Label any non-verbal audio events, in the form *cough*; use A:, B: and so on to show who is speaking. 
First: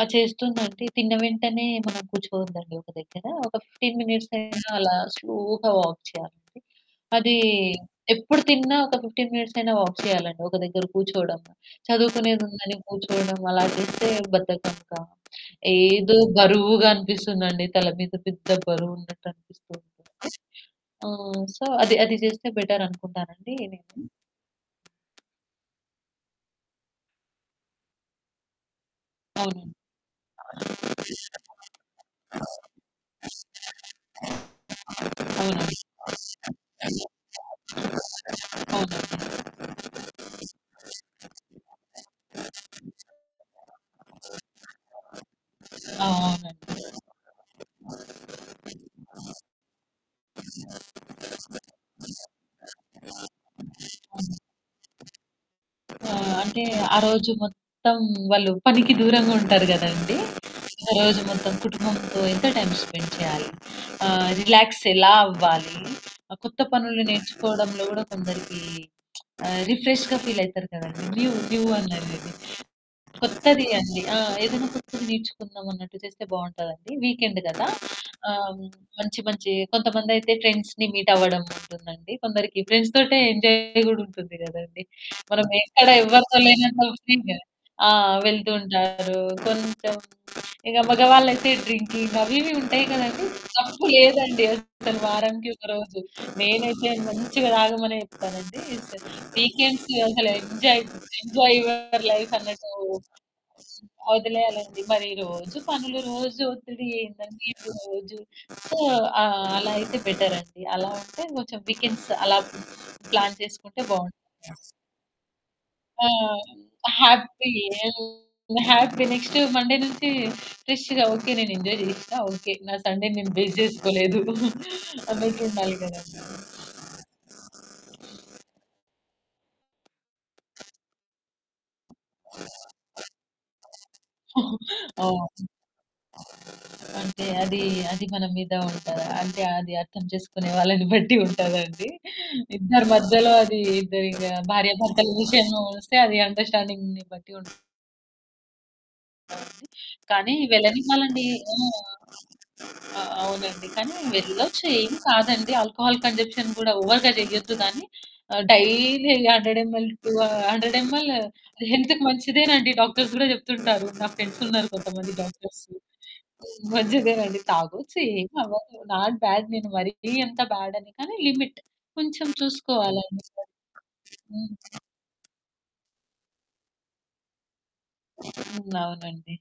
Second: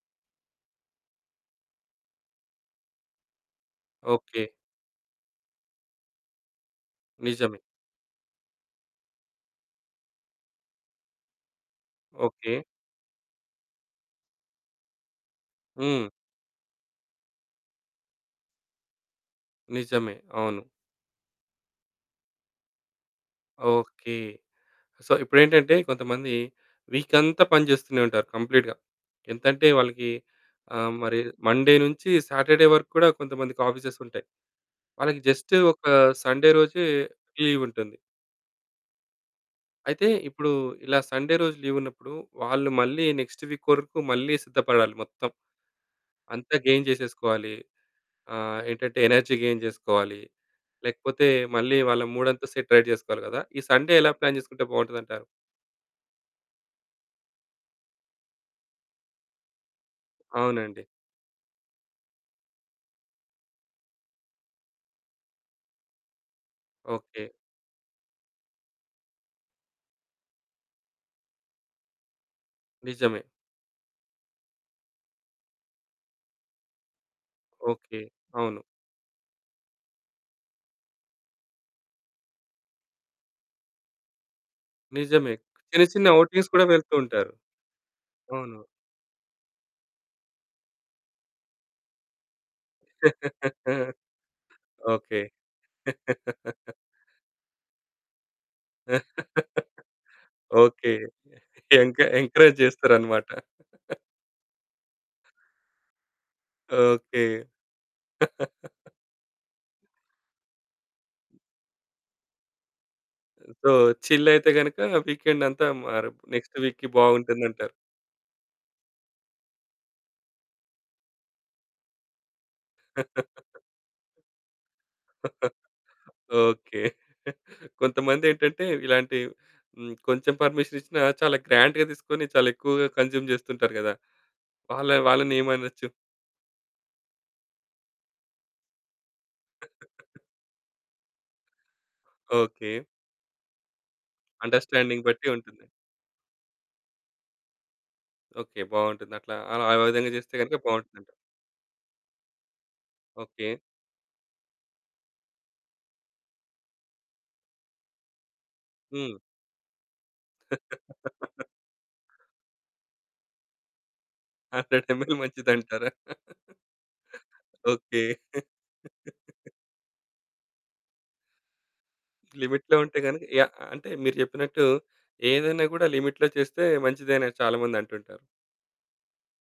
A: ఆ! చేస్తుందండి తిన్న వెంటనే మనం కూర్చోద్దండి ఒక దగ్గర. ఒక 15 మినిట్స్
B: ఓకె.
A: అయినా అలా స్లోగా వాక్ చేయాలి. అది
B: నిజమే.
A: ఎప్పుడు తిన్నా ఒక 15 మినిట్స్ అయిన వాక్ చేయాలండి ఒక దగ్గర కూర్చోవడం
B: ఓకె.
A: చదువుకునేదుందని కూర్చోవడం అలా చేస్తే బద్ధకంగా,
B: హ్మ్.
A: ఏదో బరువుగా అనిపిస్తుందండి తల మీద పెద్ద బరువు ఉన్నట్టనిపిస్తుంది.
B: నిజమే. అవును.
A: ఆహ్, సో, అది అది చేస్తే బెటరనుకుంటానండి. నేను
B: ఓకె. సో, ఇప్పుడేంటంటే కొంతమంది వీకంతా పని చేస్తూనే ఉంటారు కంప్లీట్‌గా
A: అవును.
B: ఎంతంటే వాళ్ళకి మరి మండే నుంచి సాటర్డే వరకు కూడా కొంతమందికి ఆఫీసెస్ ఉంటాయి. వాళ్ళకి జస్టు
A: అవునండి.
B: ఒక సండే రోజే లీవుంటుంది.
A: అవునండి.
B: అయితే ఇప్పుడు ఇలా సండే రోజు లీవున్నప్పుడు వాళ్ళు మళ్ళీ నెక్స్ట్ వీక్ వరకు మళ్ళీ సిద్ధపడాలి మొత్తం.
A: ఆ!
B: అంతా
A: అవునండి.
B: గెయిన్ చేసేసుకోవాలి. ఆహ్, ఏంటంటే ఎనర్జీ గెయిన్ చేసుకోవాలి, లేకపోతే మళ్ళీ వాళ్ళ మూడంతా సెట్ రైట్ చేసుకోవాలి కదా! ఈ సండే ఎలా ప్లాన్ చేసుకుంటే బావుంటుందంటారు.
A: ఆహ్, అంటే ఆరోజు మొత్తం వాళ్ళు పనికి దూరంగా ఉంటారు గదండీ!
B: అవునండి.
A: ఆ రోజు మొత్తం కుటుంబంతో ఎంత టైం స్పెండ్ చేయాలి రిలాక్స్ ఎలా అవ్వాలి, కొత్త పనులు
B: ఓకె.
A: నేర్చుకోవడంలో కూడా కొందరికి *smacks lips* అ రిఫ్రెష్‌గా ఫీలవుతారు కదండీ! న్యూ న్యూ అన్నారు.
B: నిజమే.
A: కొత్తది అండి ఏదైనా కొత్తది నేర్చుకుందామన్నట్టు చేస్తే బావుంటదండి. వీకెండ్ కదా!
B: ఓకె.
A: ఆహ్,
B: అవును.
A: మంచి మంచి కొంతమందయితే ఫ్రెండ్స్‌ని మీట్ అవ్వడం ఉంటుందండి కొందరికి ఫ్రెండ్స్ తోటే ఎంజాయ్ కూడా ఉంటుంది కదండీ!
B: నిజమే
A: మనం
B: చిన్న
A: ఎక్కడ
B: చిన్న
A: ఎవరితో
B: అవుటింగ్స్ కూడా
A: లేనంత
B: వెళ్తూ ఉంటారు.
A: ఫ్రీగా ఆ! వెళ్తూ
B: అవును.
A: ఉంటారు. కొంచెం ఇక మగవాళ్ళయితే డ్రింకింగ్ అవి ఇవి ఉంటాయి కదండీ!
B: *chuckles*
A: తప్పులేదండి అస్సలు
B: ఓకె.
A: వారానికి ఒక రోజు
B: *chuckles*
A: నేనైతే మంచిగా తాగమనే చెప్తానండి. వీకెండ్స్ అసలు
B: *laughs*
A: ఎంజాయ్
B: ఓకె.
A: ఎంజాయ్
B: ఎం
A: యూర్ లైఫ్
B: ఎంకరేజ్
A: అన్నట్టు.
B: చేస్తారన్నమాట.
A: వదిలేయాలండి మరి రోజు పనులు రోజు ఒత్తిడి
B: ఓకె.
A: ఏందండి సో,
B: *chuckles*
A: అలా అయితే బెటరండి. అలా అంటే కొంచెం వీకెండ్స్ అలా ప్లాన్
B: సో,
A: చేసుకుంటే
B: చిల్ అయితే
A: బావుంటదండి.
B: గనుక వీకెండంతా మ
A: ఆ!
B: మరి నెక్స్ట్ వీక్‌కి
A: హ్యాపీ
B: బావుంటుందంటారు.
A: హ్యాపీ నెక్స్ట్ మండే నుంచి ఫ్రెష్‌గా ఓకె. నేను ఎంజాయ్ చేసినా ఓకె. నా సండే నేను వేస్ట్
B: *chuckles*
A: చేసుకోలేదు *giggles*
B: *chuckles*
A: అన్నట్టుండాలి కదా!
B: ఓకె. *giggles* కొంతమందేంటంటే ఇలాంటి కొంచెం పర్మిషనిచ్చినా చాలా గ్రాండ్‌గా తీసుకొని చాలా ఎక్కువగా కన్జ్యూమ్ చేస్తుంటారు కదా!
A: *giggles*
B: వాళ్
A: అవును.
B: వాళ్ళనేమనొచ్చు?
A: అంటే అది అది మన మీద ఉంటది. అంటే అది అర్థం
B: *chuckles*
A: చేసుకునే వాళ్ళని బట్టి ఉంటదండి. *giggles*
B: ఓకె.
A: ఇద్దరి మధ్యలో అది ఇద్దరి భార్య
B: అండర్‌స్టాండింగ్
A: భర్తల
B: బట్టి
A: విషయంలో
B: ఉంటుంది.
A: వస్తే అది అండర్‌స్టాండింగ్‌ని బట్టి ఉంటది.
B: ఓకె. బావుంటుందట్లా.
A: అవునండి.
B: ఆ విధంగా చేస్తే
A: కానీ
B: గనుక బావుంటుంది.
A: వెళ్ళనివ్వాలండి. హ్మ్. అ
B: ఓకె.
A: అవునండి. కానీ వెళ్ళొచ్చు ఏమి కాదండి ఆల్కహాల్ కన్సంప్షన్ కూడా ఓవర్‌గా చేయొద్దు కానీ డైలీ
B: హ్మ్.
A: 100 ఎంఎల్ టూ 100 ఎంఎల్
B: *laughs*
A: హెల్త్‌కి మంచిదేనండి డాక్టర్స్ కూడా చెప్తుంటారు. నా ఫ్రెండ్స్ ఉన్నారు
B: 100
A: కొంతమంది
B: ఎంఎల్
A: డాక్టర్స్
B: మంచిదంటారా? *chuckles*
A: మంచిదేనండి తాగొచ్చు,
B: ఓకె.
A: ఏమవ్వదు. నాట్ బ్యాడ్
B: *chuckles*
A: నేను మరీ అంత బ్యాడని కానీ లిమిట్ కొంచెం
B: లిమిట్‌లో ఉంటే గనుక
A: చూసుకోవాలండి.
B: యా అంటే మీరు
A: హ్మ్.
B: చెప్పినట్టు ఏదైనా కూడా లిమిట్‌లో చేస్తే మంచిదే అని చాలా మంది అంటుంటారు.
A: హ్మ్. అవునండి